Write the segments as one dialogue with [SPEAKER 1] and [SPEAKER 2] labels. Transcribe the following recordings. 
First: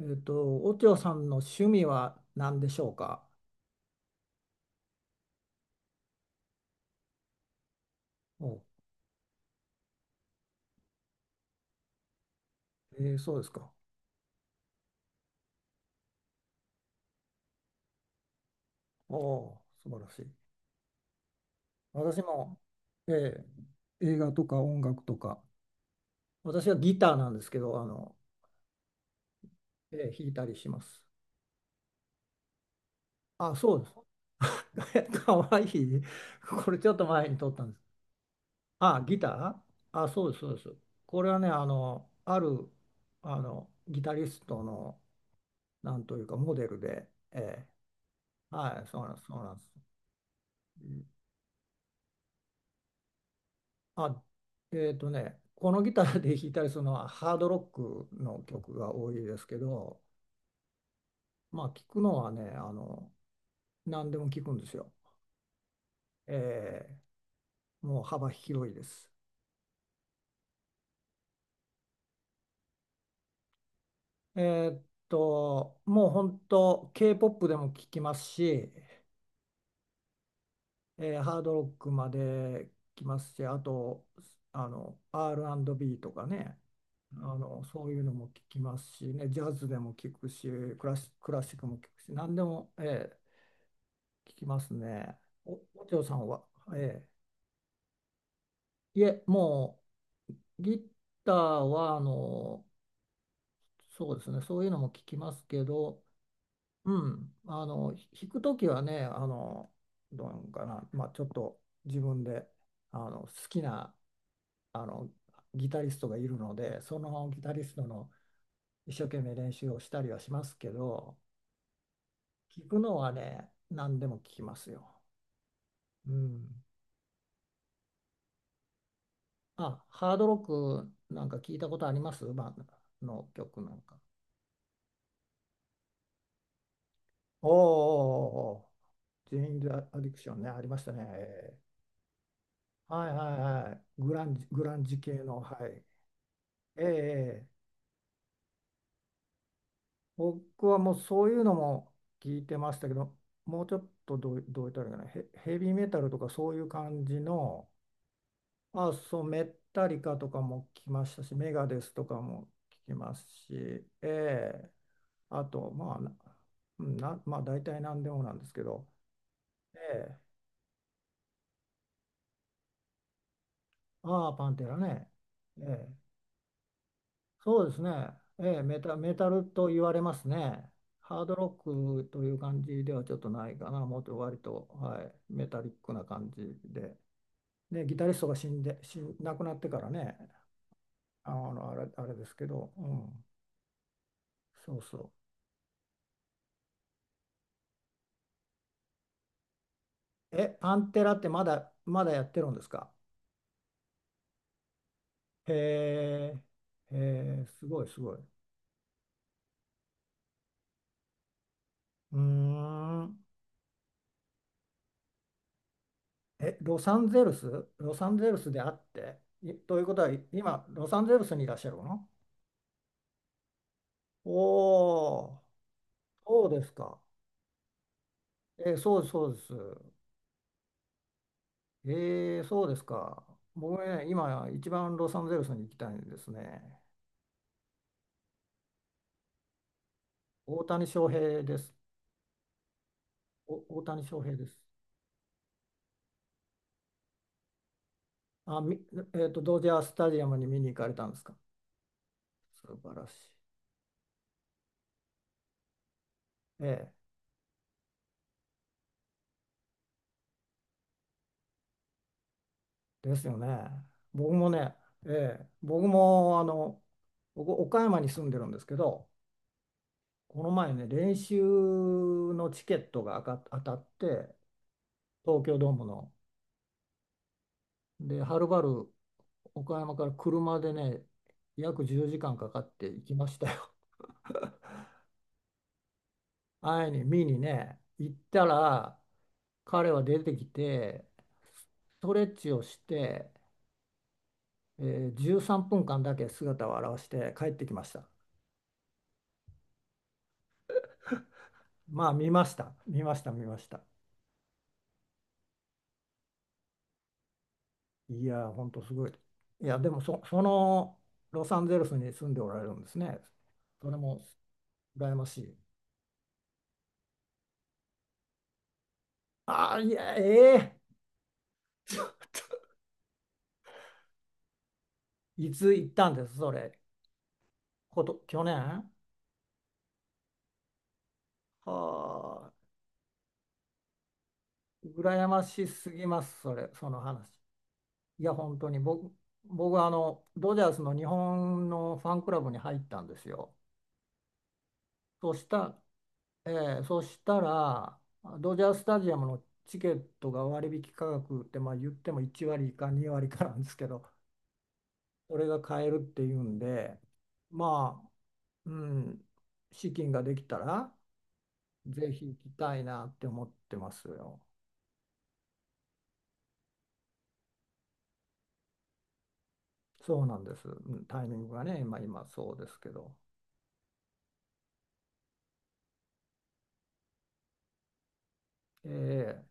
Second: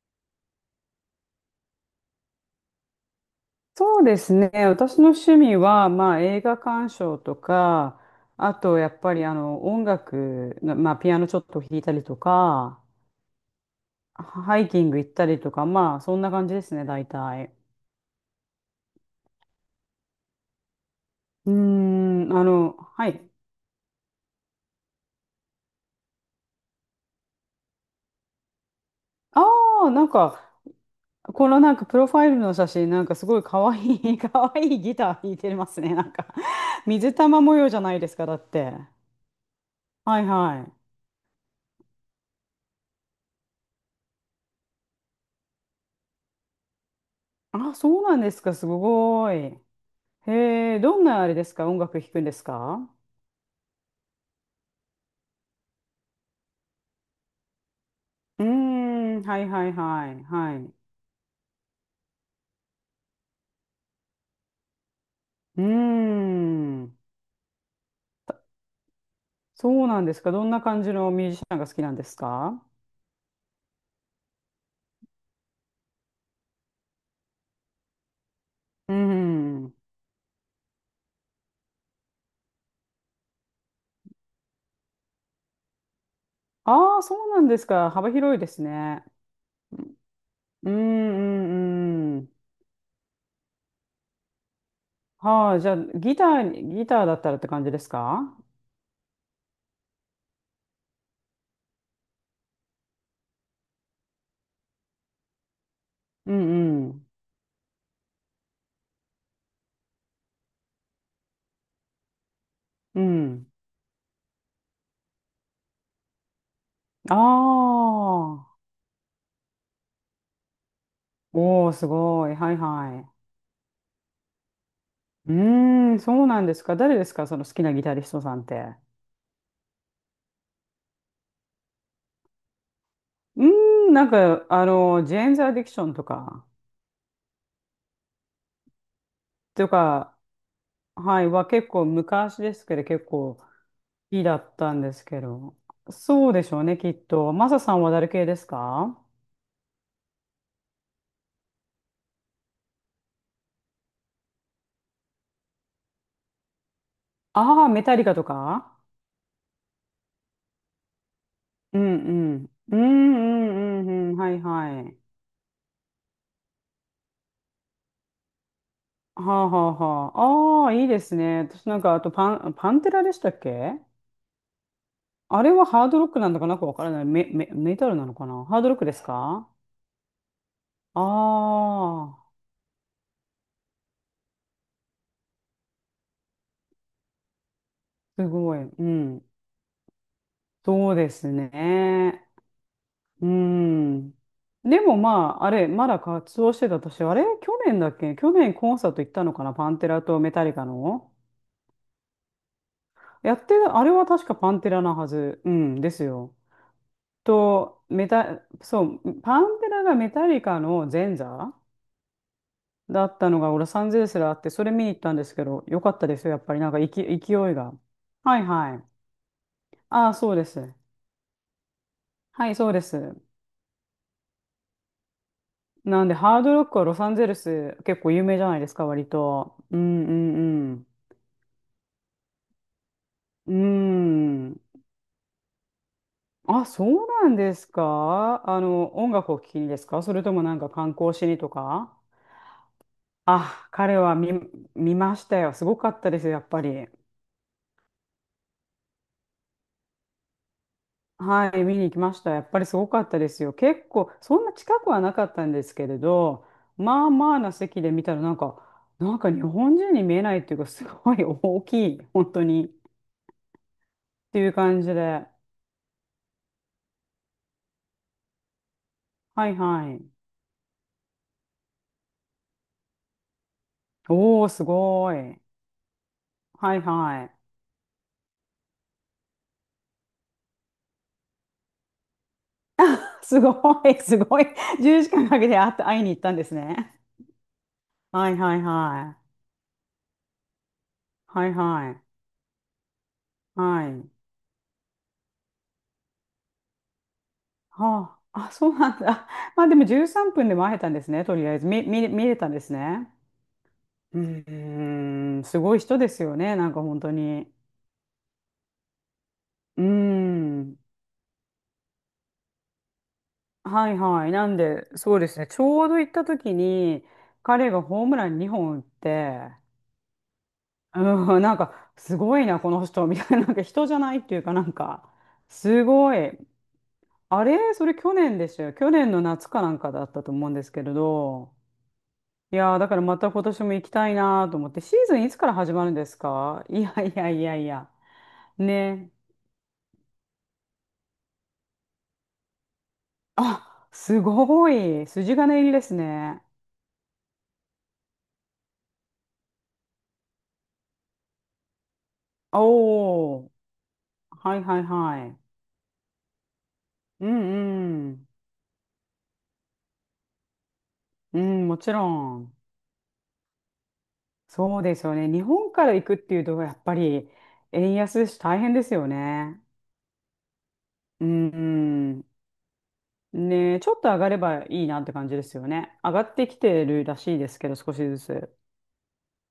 [SPEAKER 1] おちょさんの趣味は何でしょうか？
[SPEAKER 2] そうですね。私の趣味は、映画鑑賞とか、あ
[SPEAKER 1] お、
[SPEAKER 2] と、やっぱり、音楽の、ピアノちょっと弾いたりとか、
[SPEAKER 1] そうですか。
[SPEAKER 2] ハイキング行ったりとか、まあ、そんな感じですね、大体。
[SPEAKER 1] おお、素晴らしい。私も、
[SPEAKER 2] は
[SPEAKER 1] え
[SPEAKER 2] い。
[SPEAKER 1] ー映画とか音楽とか、私はギターなんですけど、
[SPEAKER 2] ああ、なん
[SPEAKER 1] 弾い
[SPEAKER 2] か、
[SPEAKER 1] たりします。
[SPEAKER 2] このなんか、プロファイルの写真、なんか、すごい
[SPEAKER 1] あ、
[SPEAKER 2] 可
[SPEAKER 1] そうです。
[SPEAKER 2] 愛い、可愛いギター 弾
[SPEAKER 1] か
[SPEAKER 2] いて
[SPEAKER 1] わい
[SPEAKER 2] ますね。
[SPEAKER 1] い。これちょっと
[SPEAKER 2] 水
[SPEAKER 1] 前に
[SPEAKER 2] 玉
[SPEAKER 1] 撮っ
[SPEAKER 2] 模
[SPEAKER 1] た
[SPEAKER 2] 様
[SPEAKER 1] んで
[SPEAKER 2] じ
[SPEAKER 1] す。
[SPEAKER 2] ゃないですか、だって。
[SPEAKER 1] あ、ギター、あ、
[SPEAKER 2] は
[SPEAKER 1] そ
[SPEAKER 2] い
[SPEAKER 1] うです、そうで
[SPEAKER 2] は
[SPEAKER 1] す。
[SPEAKER 2] い。
[SPEAKER 1] これはね、ある、ギタリストの、なんというか、モデルで、
[SPEAKER 2] あ、そうなんですか、す
[SPEAKER 1] はい、そうなんです、
[SPEAKER 2] ご
[SPEAKER 1] そ
[SPEAKER 2] い。
[SPEAKER 1] うなんです。
[SPEAKER 2] へえ、どんなあれですか？音楽弾くんですか？
[SPEAKER 1] あ、このギターで弾いたりするのはハードロックの
[SPEAKER 2] うー
[SPEAKER 1] 曲が多い
[SPEAKER 2] ん、
[SPEAKER 1] で
[SPEAKER 2] は
[SPEAKER 1] す
[SPEAKER 2] い
[SPEAKER 1] け
[SPEAKER 2] はい
[SPEAKER 1] ど、
[SPEAKER 2] はい、はい。
[SPEAKER 1] まあ聞くのはね、何でも聞くんですよ。
[SPEAKER 2] うー
[SPEAKER 1] えー
[SPEAKER 2] ん、
[SPEAKER 1] もう幅広いです。
[SPEAKER 2] そうなんですか？どんな感じのミュージシャンが好きなんですか？
[SPEAKER 1] えっもう本当 K-POP でも聞きますし、
[SPEAKER 2] うーん。
[SPEAKER 1] ハードロックまで聞きますし、あと、R&B とかね、
[SPEAKER 2] ああ、そうなんです
[SPEAKER 1] そ
[SPEAKER 2] か、
[SPEAKER 1] ういう
[SPEAKER 2] 幅
[SPEAKER 1] のも聞
[SPEAKER 2] 広いで
[SPEAKER 1] き
[SPEAKER 2] す
[SPEAKER 1] ますし
[SPEAKER 2] ね。
[SPEAKER 1] ね、ジャズでも聞くし、
[SPEAKER 2] うーん、う
[SPEAKER 1] クラシックも聞くし、
[SPEAKER 2] ん、うん。
[SPEAKER 1] 何でも、ー聞きますね。
[SPEAKER 2] はあ、じゃあ、
[SPEAKER 1] お嬢さんは、
[SPEAKER 2] ギ
[SPEAKER 1] え
[SPEAKER 2] ターだったらって感じですか？
[SPEAKER 1] え、いえ、もうギターはそうですね、そういうのも聞きますけど、
[SPEAKER 2] うんう
[SPEAKER 1] う
[SPEAKER 2] ん。
[SPEAKER 1] ん、弾くときはね、どうなのかな、まあ、ちょっと自分で
[SPEAKER 2] う
[SPEAKER 1] 好
[SPEAKER 2] ん。
[SPEAKER 1] きなあのギタリストがいるので、そ
[SPEAKER 2] あ
[SPEAKER 1] のギタリストの
[SPEAKER 2] あ。
[SPEAKER 1] 一生懸命練習をしたりはしますけど、
[SPEAKER 2] おお、すごい。はい
[SPEAKER 1] 聞くの
[SPEAKER 2] は
[SPEAKER 1] はね、何でも聞きますよ。
[SPEAKER 2] い。うーん、
[SPEAKER 1] う
[SPEAKER 2] そうなん
[SPEAKER 1] ん、
[SPEAKER 2] ですか。誰ですか、その好きなギタリストさんって。
[SPEAKER 1] あ、ハードロックなんか聞いたことありますバンドの
[SPEAKER 2] う
[SPEAKER 1] 曲なん
[SPEAKER 2] ーん、
[SPEAKER 1] か。
[SPEAKER 2] ジェーンズ・アディクションとか、
[SPEAKER 1] おーおーおーおー、ジェイン・
[SPEAKER 2] と
[SPEAKER 1] ザ・アディ
[SPEAKER 2] か、
[SPEAKER 1] クションね、ありましたね。
[SPEAKER 2] はい、は結構昔ですけど、結
[SPEAKER 1] はいは
[SPEAKER 2] 構
[SPEAKER 1] い
[SPEAKER 2] 好
[SPEAKER 1] はい。
[SPEAKER 2] きだっ
[SPEAKER 1] グ
[SPEAKER 2] た
[SPEAKER 1] ラ
[SPEAKER 2] ん
[SPEAKER 1] ン
[SPEAKER 2] で
[SPEAKER 1] ジ
[SPEAKER 2] す
[SPEAKER 1] 系
[SPEAKER 2] け
[SPEAKER 1] の、は
[SPEAKER 2] ど、
[SPEAKER 1] い。
[SPEAKER 2] そうでしょうね、
[SPEAKER 1] えー
[SPEAKER 2] きっと。
[SPEAKER 1] え
[SPEAKER 2] マ
[SPEAKER 1] ー
[SPEAKER 2] サさんは誰系ですか？
[SPEAKER 1] 僕はもうそういうのも聞いてましたけど、もうちょっとどう言ったらいいかな、ヘビーメタルとかそういう感じ
[SPEAKER 2] ああ
[SPEAKER 1] の、
[SPEAKER 2] ー、メタリカとか？
[SPEAKER 1] まあ、そう、メッタリカとかも聞きましたし、メガ
[SPEAKER 2] う
[SPEAKER 1] デス
[SPEAKER 2] ん
[SPEAKER 1] とか
[SPEAKER 2] う
[SPEAKER 1] も
[SPEAKER 2] ん。うんう
[SPEAKER 1] 聞きますし、
[SPEAKER 2] ん
[SPEAKER 1] え
[SPEAKER 2] うんうん、はい
[SPEAKER 1] え、
[SPEAKER 2] はい。
[SPEAKER 1] あと、まあ、な、うんなまあ、大体何でもなんですけど、
[SPEAKER 2] はあはあ
[SPEAKER 1] ええ、
[SPEAKER 2] はあ。ああ、いいですね。私なんか、あとパンテラでしたっけ？
[SPEAKER 1] ああ、パンテラね、
[SPEAKER 2] あれ
[SPEAKER 1] え
[SPEAKER 2] はハ
[SPEAKER 1] え、
[SPEAKER 2] ードロックなんだかなんかわからない。
[SPEAKER 1] そうで
[SPEAKER 2] メ
[SPEAKER 1] す
[SPEAKER 2] タルな
[SPEAKER 1] ね、
[SPEAKER 2] のかな？
[SPEAKER 1] え
[SPEAKER 2] ハ
[SPEAKER 1] え、
[SPEAKER 2] ードロックです
[SPEAKER 1] メタル
[SPEAKER 2] か？
[SPEAKER 1] と言われますね。ハードロックとい
[SPEAKER 2] ああ
[SPEAKER 1] う感じではちょっとないかな、もっと割と、はい、メタリックな感じで、で、ギタリス
[SPEAKER 2] ー、
[SPEAKER 1] ト
[SPEAKER 2] す
[SPEAKER 1] が死
[SPEAKER 2] ごい。
[SPEAKER 1] んで、
[SPEAKER 2] うん。
[SPEAKER 1] 亡くなってからね、
[SPEAKER 2] そうです
[SPEAKER 1] あれ、あれで
[SPEAKER 2] ね。
[SPEAKER 1] すけど、うん、
[SPEAKER 2] うん。
[SPEAKER 1] そ
[SPEAKER 2] で
[SPEAKER 1] う
[SPEAKER 2] も
[SPEAKER 1] そ
[SPEAKER 2] ま
[SPEAKER 1] う。
[SPEAKER 2] あ、あれ、まだ活動してた、私、あれ、去年だっけ？去年コンサート行ったのかな、パンテラとメタリ
[SPEAKER 1] え、
[SPEAKER 2] カ
[SPEAKER 1] パンテ
[SPEAKER 2] の。
[SPEAKER 1] ラってまだやってるんですか？
[SPEAKER 2] やってた、あれは確かパンテラなはず。うん、です
[SPEAKER 1] へ
[SPEAKER 2] よ。
[SPEAKER 1] え、へえ、す
[SPEAKER 2] と、
[SPEAKER 1] ごいすごい。
[SPEAKER 2] そう、パンテラがメタリカの前座
[SPEAKER 1] うー
[SPEAKER 2] だ
[SPEAKER 1] ん。
[SPEAKER 2] ったのが、ロサンゼルスであって、それ見に行ったんですけど、よかったですよ、やっぱ
[SPEAKER 1] え、
[SPEAKER 2] り、勢いが。
[SPEAKER 1] ロサンゼル
[SPEAKER 2] はい
[SPEAKER 1] スであ
[SPEAKER 2] は
[SPEAKER 1] っ
[SPEAKER 2] い。
[SPEAKER 1] て、ということ
[SPEAKER 2] あ
[SPEAKER 1] は、
[SPEAKER 2] あ、そうで
[SPEAKER 1] 今、
[SPEAKER 2] す。
[SPEAKER 1] ロサンゼルスにいらっしゃるの？
[SPEAKER 2] はい、そうです。
[SPEAKER 1] おおー、
[SPEAKER 2] なんで、ハー
[SPEAKER 1] そう
[SPEAKER 2] ドロ
[SPEAKER 1] で
[SPEAKER 2] ッ
[SPEAKER 1] す
[SPEAKER 2] クはロ
[SPEAKER 1] か。
[SPEAKER 2] サンゼルス結構有名じゃないです
[SPEAKER 1] え、
[SPEAKER 2] か、
[SPEAKER 1] そう
[SPEAKER 2] 割
[SPEAKER 1] です、そうです。
[SPEAKER 2] と。うんうん
[SPEAKER 1] そうですか。
[SPEAKER 2] う
[SPEAKER 1] 僕ね、
[SPEAKER 2] ん。
[SPEAKER 1] 今、
[SPEAKER 2] うん。
[SPEAKER 1] 一番ロサンゼルスに行きたいんです
[SPEAKER 2] あ、
[SPEAKER 1] ね。
[SPEAKER 2] そうなんですか？あの、音楽を聴きにですか？それともなん
[SPEAKER 1] 大
[SPEAKER 2] か
[SPEAKER 1] 谷
[SPEAKER 2] 観
[SPEAKER 1] 翔
[SPEAKER 2] 光しに
[SPEAKER 1] 平
[SPEAKER 2] と
[SPEAKER 1] です。
[SPEAKER 2] か？あ、
[SPEAKER 1] お、大
[SPEAKER 2] 彼
[SPEAKER 1] 谷
[SPEAKER 2] は
[SPEAKER 1] 翔
[SPEAKER 2] 見、
[SPEAKER 1] 平です。
[SPEAKER 2] 見ましたよ。すごかったですよ、やっぱり。
[SPEAKER 1] あ、ドジャースタジアムに見に行かれたんですか？
[SPEAKER 2] はい、見に行きました。やっぱり
[SPEAKER 1] 素
[SPEAKER 2] すご
[SPEAKER 1] 晴
[SPEAKER 2] か
[SPEAKER 1] ら
[SPEAKER 2] っ
[SPEAKER 1] しい。
[SPEAKER 2] たですよ。結構、そんな近くはなかったんですけれど、
[SPEAKER 1] え
[SPEAKER 2] まあまあな席で見たらなんか、なんか日本人に見えないっていうか、すごい大きい、本当に。っ
[SPEAKER 1] え、ですよね。僕
[SPEAKER 2] てい
[SPEAKER 1] も
[SPEAKER 2] う
[SPEAKER 1] ね、
[SPEAKER 2] 感じで。
[SPEAKER 1] ええ、僕もあの、僕、岡山に住んでるんですけど、
[SPEAKER 2] はいはい。
[SPEAKER 1] この前ね、練習のチケットが当たって、
[SPEAKER 2] おー、すごい。
[SPEAKER 1] 東京ドームの。
[SPEAKER 2] はいはい。
[SPEAKER 1] で、はるばる岡山から車でね、約10時間かかって行き まし
[SPEAKER 2] すご
[SPEAKER 1] たよ。
[SPEAKER 2] い、すごい。10時間かんかけて会いに行ったんです
[SPEAKER 1] 会い
[SPEAKER 2] ね。
[SPEAKER 1] に、見にね、行っ
[SPEAKER 2] はい
[SPEAKER 1] た
[SPEAKER 2] はい
[SPEAKER 1] ら、
[SPEAKER 2] は
[SPEAKER 1] 彼は出てきて、
[SPEAKER 2] い。はい
[SPEAKER 1] ス
[SPEAKER 2] はい。
[SPEAKER 1] トレッチをして、
[SPEAKER 2] はい。
[SPEAKER 1] 13分間だけ姿を現して帰ってきました。
[SPEAKER 2] はあ、あ、そうなんだ。まあでも13分でも会えたんですね、とりあえず。
[SPEAKER 1] まあ
[SPEAKER 2] 見
[SPEAKER 1] 見
[SPEAKER 2] れ
[SPEAKER 1] ま
[SPEAKER 2] たん
[SPEAKER 1] し
[SPEAKER 2] で
[SPEAKER 1] た、
[SPEAKER 2] す
[SPEAKER 1] 見
[SPEAKER 2] ね。
[SPEAKER 1] ました、見ました。
[SPEAKER 2] うーん、すごい人ですよね、なんか本当に。
[SPEAKER 1] いやー、ほんとすごい。いや、
[SPEAKER 2] うー
[SPEAKER 1] でもそ
[SPEAKER 2] ん。
[SPEAKER 1] のロサンゼルスに住んでおられるんですね。
[SPEAKER 2] は
[SPEAKER 1] それ
[SPEAKER 2] い
[SPEAKER 1] も
[SPEAKER 2] はい。なんで、
[SPEAKER 1] 羨
[SPEAKER 2] そう
[SPEAKER 1] ま
[SPEAKER 2] で
[SPEAKER 1] し
[SPEAKER 2] すね。
[SPEAKER 1] い。
[SPEAKER 2] ちょうど行った時に、彼がホームラン2本打って、
[SPEAKER 1] ああ、いや、ええ。
[SPEAKER 2] うん、なんか、すごいな、この人、みたいな、なんか人じゃないっていうかなんか、
[SPEAKER 1] いつ
[SPEAKER 2] す
[SPEAKER 1] 行ったん
[SPEAKER 2] ご
[SPEAKER 1] です、
[SPEAKER 2] い。
[SPEAKER 1] それ。
[SPEAKER 2] あれ、それ
[SPEAKER 1] こ
[SPEAKER 2] 去
[SPEAKER 1] と、
[SPEAKER 2] 年
[SPEAKER 1] 去
[SPEAKER 2] で
[SPEAKER 1] 年
[SPEAKER 2] したよ。
[SPEAKER 1] は
[SPEAKER 2] 去年の夏かなんかだったと思うんですけれど。
[SPEAKER 1] あ、
[SPEAKER 2] いやー、だからまた今年も行きたいなと思って、シーズン
[SPEAKER 1] 羨
[SPEAKER 2] いつ
[SPEAKER 1] ま
[SPEAKER 2] から
[SPEAKER 1] し
[SPEAKER 2] 始ま
[SPEAKER 1] す
[SPEAKER 2] るんで
[SPEAKER 1] ぎ
[SPEAKER 2] す
[SPEAKER 1] ます、そ
[SPEAKER 2] か？
[SPEAKER 1] れ、
[SPEAKER 2] い
[SPEAKER 1] そ
[SPEAKER 2] や
[SPEAKER 1] の
[SPEAKER 2] い
[SPEAKER 1] 話。
[SPEAKER 2] やいやいや。
[SPEAKER 1] いや、本当に
[SPEAKER 2] ね。
[SPEAKER 1] 僕はドジャースの日本のファンクラブに入ったんですよ。
[SPEAKER 2] あ、すごい。
[SPEAKER 1] そう
[SPEAKER 2] 筋
[SPEAKER 1] し
[SPEAKER 2] 金入り
[SPEAKER 1] た
[SPEAKER 2] ですね。
[SPEAKER 1] えーそしたら、ドジャースタジアムのチケットが割引価格って、まあ、言っても1割か2割
[SPEAKER 2] お
[SPEAKER 1] か
[SPEAKER 2] ー。
[SPEAKER 1] なんですけど、
[SPEAKER 2] はいはいは
[SPEAKER 1] そ
[SPEAKER 2] い。
[SPEAKER 1] れが買えるっていうんで、
[SPEAKER 2] うん
[SPEAKER 1] まあ、
[SPEAKER 2] うん。
[SPEAKER 1] うん、資金ができたら、
[SPEAKER 2] うん、もちろ
[SPEAKER 1] ぜひ行き
[SPEAKER 2] ん。
[SPEAKER 1] たいなって思ってますよ。
[SPEAKER 2] そうですよね。日本から行くっていうと、やっぱり円安ですし、大変ですよね。
[SPEAKER 1] そうなんです。うん、タ
[SPEAKER 2] う
[SPEAKER 1] イミングがね、今
[SPEAKER 2] ん、
[SPEAKER 1] そうですけど、
[SPEAKER 2] ねえ、ちょっと上がればいいなって感じですよね。上がってきてるらしいですけど、少しずつ。
[SPEAKER 1] えー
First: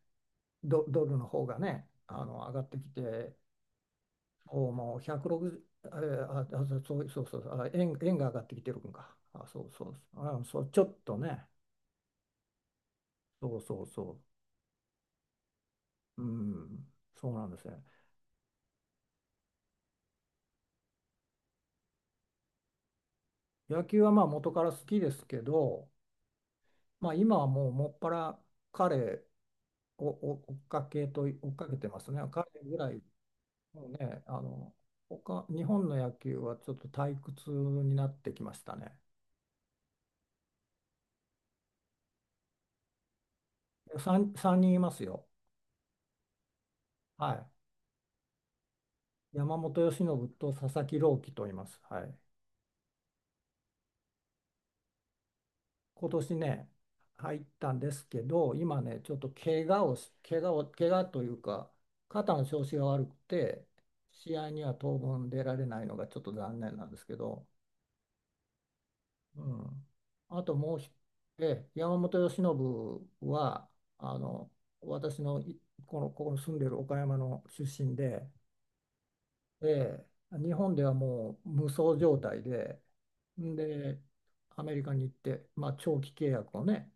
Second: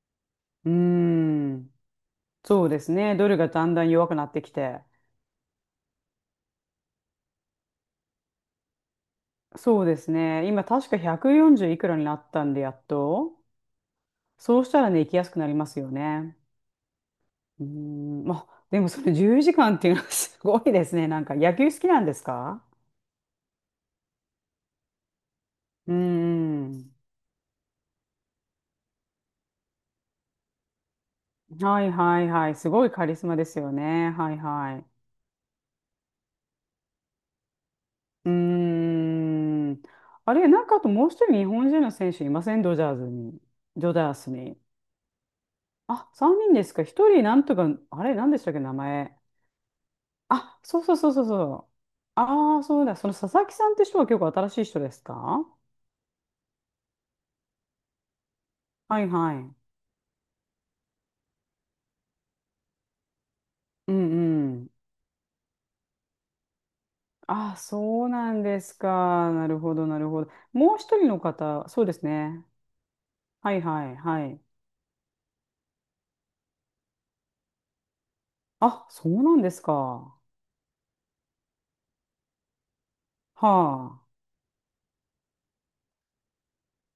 [SPEAKER 2] う
[SPEAKER 1] ドルの方が
[SPEAKER 2] ん。
[SPEAKER 1] ね、上が
[SPEAKER 2] そ
[SPEAKER 1] っ
[SPEAKER 2] う
[SPEAKER 1] て
[SPEAKER 2] で
[SPEAKER 1] き
[SPEAKER 2] すね。ド
[SPEAKER 1] て、
[SPEAKER 2] ルがだんだん弱くなってき
[SPEAKER 1] お
[SPEAKER 2] て。
[SPEAKER 1] もう160、そうそうそうそう、あ、円が上がってきてるんか。あ、そう
[SPEAKER 2] そ
[SPEAKER 1] そ
[SPEAKER 2] うで
[SPEAKER 1] う
[SPEAKER 2] す
[SPEAKER 1] そう、あ、
[SPEAKER 2] ね。
[SPEAKER 1] そ
[SPEAKER 2] 今、
[SPEAKER 1] う、ちょ
[SPEAKER 2] 確か
[SPEAKER 1] っとね、
[SPEAKER 2] 140いくらになったんで、やっと。
[SPEAKER 1] そうそうそ
[SPEAKER 2] そうしたらね、行きやすくなりますよ
[SPEAKER 1] う、う
[SPEAKER 2] ね。
[SPEAKER 1] ん、そうなんで
[SPEAKER 2] うー
[SPEAKER 1] すね。
[SPEAKER 2] ん。まあ、でもそれ10時間っていうのは すごいですね。なんか、野球好きなんですか？
[SPEAKER 1] 野球はまあ元から好きですけど、
[SPEAKER 2] うーん。
[SPEAKER 1] まあ今はもうもっぱら彼をお追っかけと、追っかけ
[SPEAKER 2] は
[SPEAKER 1] て
[SPEAKER 2] い
[SPEAKER 1] ますね。
[SPEAKER 2] はい
[SPEAKER 1] 彼
[SPEAKER 2] はい。す
[SPEAKER 1] ぐ
[SPEAKER 2] ごい
[SPEAKER 1] らい、
[SPEAKER 2] カリスマですよ
[SPEAKER 1] もう
[SPEAKER 2] ね。
[SPEAKER 1] ね、
[SPEAKER 2] はいはい。
[SPEAKER 1] 他、日本の野球はちょっと退屈になっ
[SPEAKER 2] うー
[SPEAKER 1] てきましたね。
[SPEAKER 2] ん。あれ、なんかあともう一人日本人の選手いません？ドジャース
[SPEAKER 1] 3、
[SPEAKER 2] に。
[SPEAKER 1] 三人いますよ。
[SPEAKER 2] あ、3人ですか。一人
[SPEAKER 1] は
[SPEAKER 2] なん
[SPEAKER 1] い。
[SPEAKER 2] とか、あれ、なんでしたっけ、名前。
[SPEAKER 1] 山本由伸と
[SPEAKER 2] あ、
[SPEAKER 1] 佐
[SPEAKER 2] そう
[SPEAKER 1] 々
[SPEAKER 2] そ
[SPEAKER 1] 木
[SPEAKER 2] うそう
[SPEAKER 1] 朗
[SPEAKER 2] そう
[SPEAKER 1] 希と言いま
[SPEAKER 2] そう。
[SPEAKER 1] す。はい。
[SPEAKER 2] ああ、そうだ。その佐々木さんって人は結構新しい人ですか？は
[SPEAKER 1] 今年ね、入ったんですけど、今ね、
[SPEAKER 2] い
[SPEAKER 1] ちょっと
[SPEAKER 2] はい。
[SPEAKER 1] 怪我をし、怪我を、怪我というか、肩の調子が悪くて、
[SPEAKER 2] う
[SPEAKER 1] 試
[SPEAKER 2] ん
[SPEAKER 1] 合
[SPEAKER 2] う
[SPEAKER 1] に
[SPEAKER 2] ん。
[SPEAKER 1] は当分出られないのがちょっと残念なんですけど、
[SPEAKER 2] ああ、そうなんですか。
[SPEAKER 1] う
[SPEAKER 2] なるほ
[SPEAKER 1] ん。
[SPEAKER 2] ど、なるほど。
[SPEAKER 1] あとも
[SPEAKER 2] もう
[SPEAKER 1] うひ、
[SPEAKER 2] 一人の方、
[SPEAKER 1] え、
[SPEAKER 2] そうで
[SPEAKER 1] 山
[SPEAKER 2] す
[SPEAKER 1] 本由
[SPEAKER 2] ね。
[SPEAKER 1] 伸
[SPEAKER 2] はい
[SPEAKER 1] は、
[SPEAKER 2] はい
[SPEAKER 1] あ
[SPEAKER 2] はい。
[SPEAKER 1] の、私のいこの、ここに住んでる岡山の出身で、
[SPEAKER 2] あ、そうなんです
[SPEAKER 1] え
[SPEAKER 2] か。
[SPEAKER 1] え、日本ではもう無双状態で、
[SPEAKER 2] は
[SPEAKER 1] んで、
[SPEAKER 2] あ。
[SPEAKER 1] アメリカに行って、まあ、長期契約をね、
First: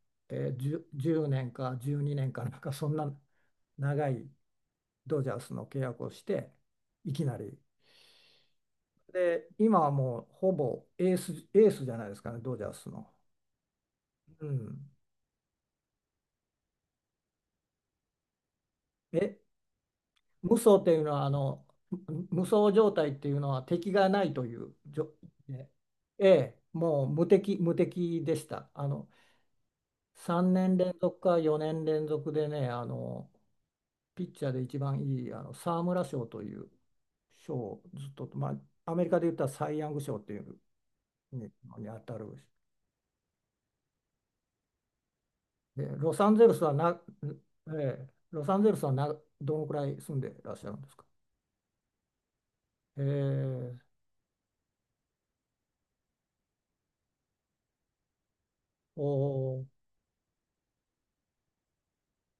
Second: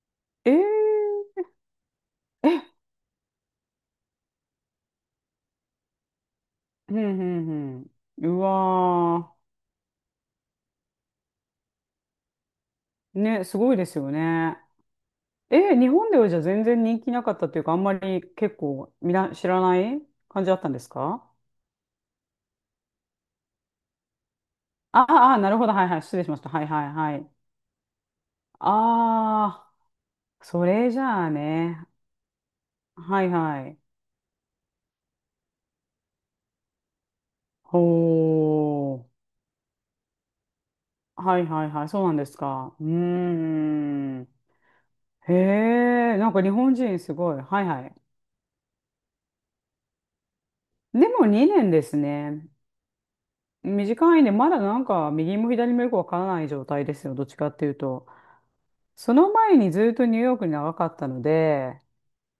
[SPEAKER 2] え
[SPEAKER 1] えー、10、
[SPEAKER 2] え
[SPEAKER 1] 年か12年か
[SPEAKER 2] え、
[SPEAKER 1] なんか、そんな長いドジャースの契約をして、
[SPEAKER 2] う
[SPEAKER 1] い
[SPEAKER 2] んう
[SPEAKER 1] きなり。
[SPEAKER 2] んうん。うわ
[SPEAKER 1] で、今はもうほぼエースじゃないですかね、ドジャースの。
[SPEAKER 2] ー。ね、すごいですよ
[SPEAKER 1] う
[SPEAKER 2] ね。
[SPEAKER 1] ん。
[SPEAKER 2] え、日本ではじゃあ全然人気なかったというか、あんまり結構みな
[SPEAKER 1] え、
[SPEAKER 2] 知らない感じ
[SPEAKER 1] 無
[SPEAKER 2] だったん
[SPEAKER 1] 双
[SPEAKER 2] で
[SPEAKER 1] っ
[SPEAKER 2] す
[SPEAKER 1] ていうの
[SPEAKER 2] か？
[SPEAKER 1] は、無双状態っていうのは敵がないという
[SPEAKER 2] ああ、あなるほど。はいはい。失礼
[SPEAKER 1] え
[SPEAKER 2] しました。
[SPEAKER 1] え、
[SPEAKER 2] はいはい
[SPEAKER 1] もう
[SPEAKER 2] はい。
[SPEAKER 1] 無敵でした。
[SPEAKER 2] ああ、
[SPEAKER 1] 3
[SPEAKER 2] そ
[SPEAKER 1] 年
[SPEAKER 2] れ
[SPEAKER 1] 連
[SPEAKER 2] じ
[SPEAKER 1] 続
[SPEAKER 2] ゃあ
[SPEAKER 1] か4年
[SPEAKER 2] ね。
[SPEAKER 1] 連続でね、
[SPEAKER 2] はいはい。
[SPEAKER 1] ピッチャーで一番いい沢村賞という賞
[SPEAKER 2] ほ
[SPEAKER 1] をずっと、まあ、アメリ
[SPEAKER 2] ー。
[SPEAKER 1] カで言ったらサイ・ヤング賞っていう
[SPEAKER 2] はい
[SPEAKER 1] の
[SPEAKER 2] はいは
[SPEAKER 1] に
[SPEAKER 2] い。
[SPEAKER 1] 当
[SPEAKER 2] そうなん
[SPEAKER 1] た
[SPEAKER 2] で
[SPEAKER 1] る
[SPEAKER 2] す
[SPEAKER 1] し、
[SPEAKER 2] か。うーん。へ
[SPEAKER 1] で、
[SPEAKER 2] え、なんか日本人すごい。はいはい。
[SPEAKER 1] ロサンゼルスはな、どのくらい住んでらっしゃるんですか？
[SPEAKER 2] でも2年ですね。
[SPEAKER 1] ええ
[SPEAKER 2] 短いね、まだなんか右も左もよくわからない状態ですよ、どっちかっていうと。
[SPEAKER 1] お
[SPEAKER 2] その前
[SPEAKER 1] ー
[SPEAKER 2] にずっとニューヨークに長かったので、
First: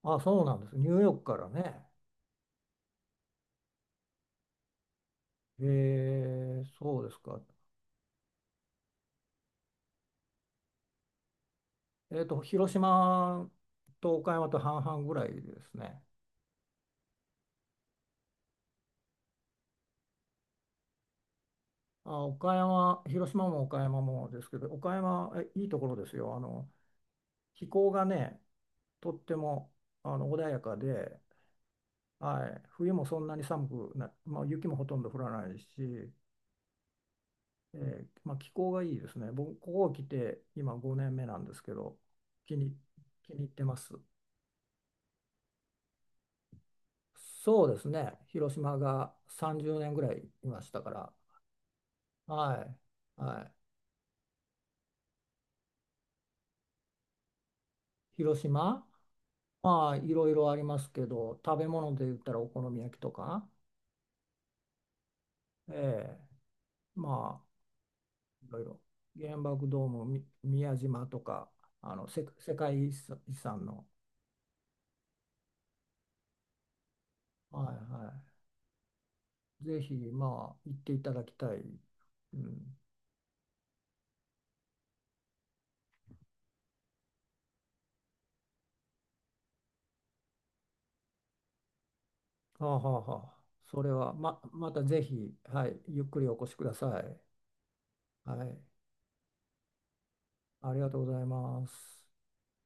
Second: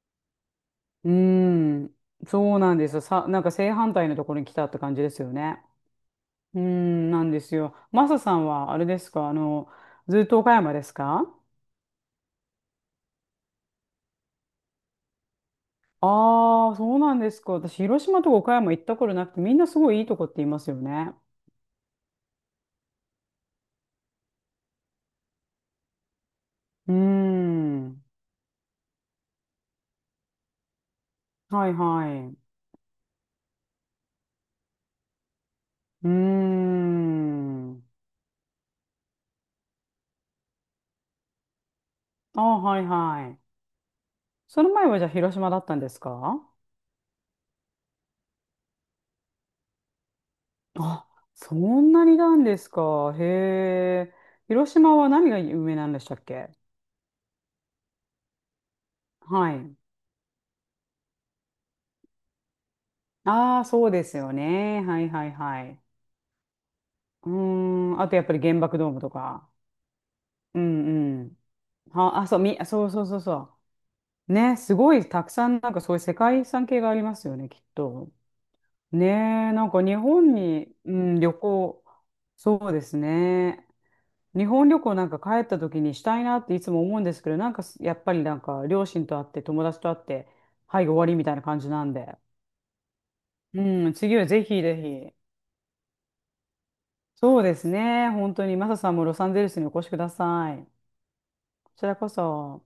[SPEAKER 1] あ、そうなんです。ニュー
[SPEAKER 2] うー
[SPEAKER 1] ヨークからね。
[SPEAKER 2] ん、そうなんですよ。さ、なんか正反対のところに来たって感じですよね。うー
[SPEAKER 1] そうで
[SPEAKER 2] ん、
[SPEAKER 1] す
[SPEAKER 2] なん
[SPEAKER 1] か。
[SPEAKER 2] ですよ。マサさんはあれですか、あの、ずっと岡山ですか？
[SPEAKER 1] 広島と岡山と半々ぐらいですね。
[SPEAKER 2] ああー、そうなんですか。私、広島とか岡山行ったことなくて、みんなすごいいいとこって言いますよね。
[SPEAKER 1] あ、岡山、広島も岡山もですけど、岡山、えいいところですよ。
[SPEAKER 2] うー
[SPEAKER 1] 気候
[SPEAKER 2] ん、
[SPEAKER 1] がね、とっても穏やかで、
[SPEAKER 2] はいはい。
[SPEAKER 1] はい、冬もそんなに寒くな、まあ、雪もほとんど降らないし、
[SPEAKER 2] うーん、
[SPEAKER 1] まあ、気候がいいですね。僕、ここ来て今5年目なんですけど、
[SPEAKER 2] あ
[SPEAKER 1] 気
[SPEAKER 2] あ、
[SPEAKER 1] に、
[SPEAKER 2] はいは
[SPEAKER 1] 気に
[SPEAKER 2] い。
[SPEAKER 1] 入ってます。
[SPEAKER 2] その前はじゃあ広島だったんですか？
[SPEAKER 1] そうですね、広島が30年ぐらいいましたか
[SPEAKER 2] あ、
[SPEAKER 1] ら、
[SPEAKER 2] そんなになんで
[SPEAKER 1] は
[SPEAKER 2] すか。
[SPEAKER 1] い、
[SPEAKER 2] へ
[SPEAKER 1] はい、
[SPEAKER 2] え。広島は何が有名なんでしたっけ？
[SPEAKER 1] 広島、
[SPEAKER 2] はい。
[SPEAKER 1] まあいろいろありますけど食べ物で言ったらお好み焼きとか、
[SPEAKER 2] ああ、そうですよね。はいはいは
[SPEAKER 1] え
[SPEAKER 2] い。
[SPEAKER 1] え、
[SPEAKER 2] う
[SPEAKER 1] まあ
[SPEAKER 2] ーん。あとやっぱり
[SPEAKER 1] い
[SPEAKER 2] 原
[SPEAKER 1] ろい
[SPEAKER 2] 爆
[SPEAKER 1] ろ
[SPEAKER 2] ドームと
[SPEAKER 1] 原
[SPEAKER 2] か。
[SPEAKER 1] 爆ドーム、
[SPEAKER 2] う
[SPEAKER 1] 宮島
[SPEAKER 2] ん
[SPEAKER 1] と
[SPEAKER 2] うん。
[SPEAKER 1] かあの
[SPEAKER 2] は、
[SPEAKER 1] せ
[SPEAKER 2] あ、そう、
[SPEAKER 1] 世
[SPEAKER 2] み、そ
[SPEAKER 1] 界
[SPEAKER 2] う
[SPEAKER 1] 遺
[SPEAKER 2] そうそ
[SPEAKER 1] 産
[SPEAKER 2] うそ
[SPEAKER 1] の、
[SPEAKER 2] う。ね、すごいたくさんなんかそういう世界遺産系がありますよね、きっ
[SPEAKER 1] はい
[SPEAKER 2] と。
[SPEAKER 1] は
[SPEAKER 2] ねえ、
[SPEAKER 1] い、
[SPEAKER 2] なん
[SPEAKER 1] ぜ
[SPEAKER 2] か
[SPEAKER 1] ひ
[SPEAKER 2] 日本
[SPEAKER 1] まあ
[SPEAKER 2] に、
[SPEAKER 1] 行って
[SPEAKER 2] う
[SPEAKER 1] いた
[SPEAKER 2] ん、
[SPEAKER 1] だき
[SPEAKER 2] 旅
[SPEAKER 1] たい、
[SPEAKER 2] 行、
[SPEAKER 1] う
[SPEAKER 2] そう
[SPEAKER 1] ん、
[SPEAKER 2] ですね。日本旅行なんか帰った時にしたいなっていつも思うんですけど、なんかすやっぱりなんか両親と会って友達と会って、はい、終わりみたいな感じなんで。
[SPEAKER 1] はあはあはあ、それ
[SPEAKER 2] うん、
[SPEAKER 1] は
[SPEAKER 2] 次は
[SPEAKER 1] ま、
[SPEAKER 2] ぜひ
[SPEAKER 1] ま
[SPEAKER 2] ぜ
[SPEAKER 1] たぜ
[SPEAKER 2] ひ。
[SPEAKER 1] ひ、はい、ゆっくりお越しください、
[SPEAKER 2] そうですね。本
[SPEAKER 1] は
[SPEAKER 2] 当に、
[SPEAKER 1] い、
[SPEAKER 2] マサさんもロサンゼルスにお越しください。
[SPEAKER 1] ありがとうございま
[SPEAKER 2] こちら
[SPEAKER 1] す。
[SPEAKER 2] こそ。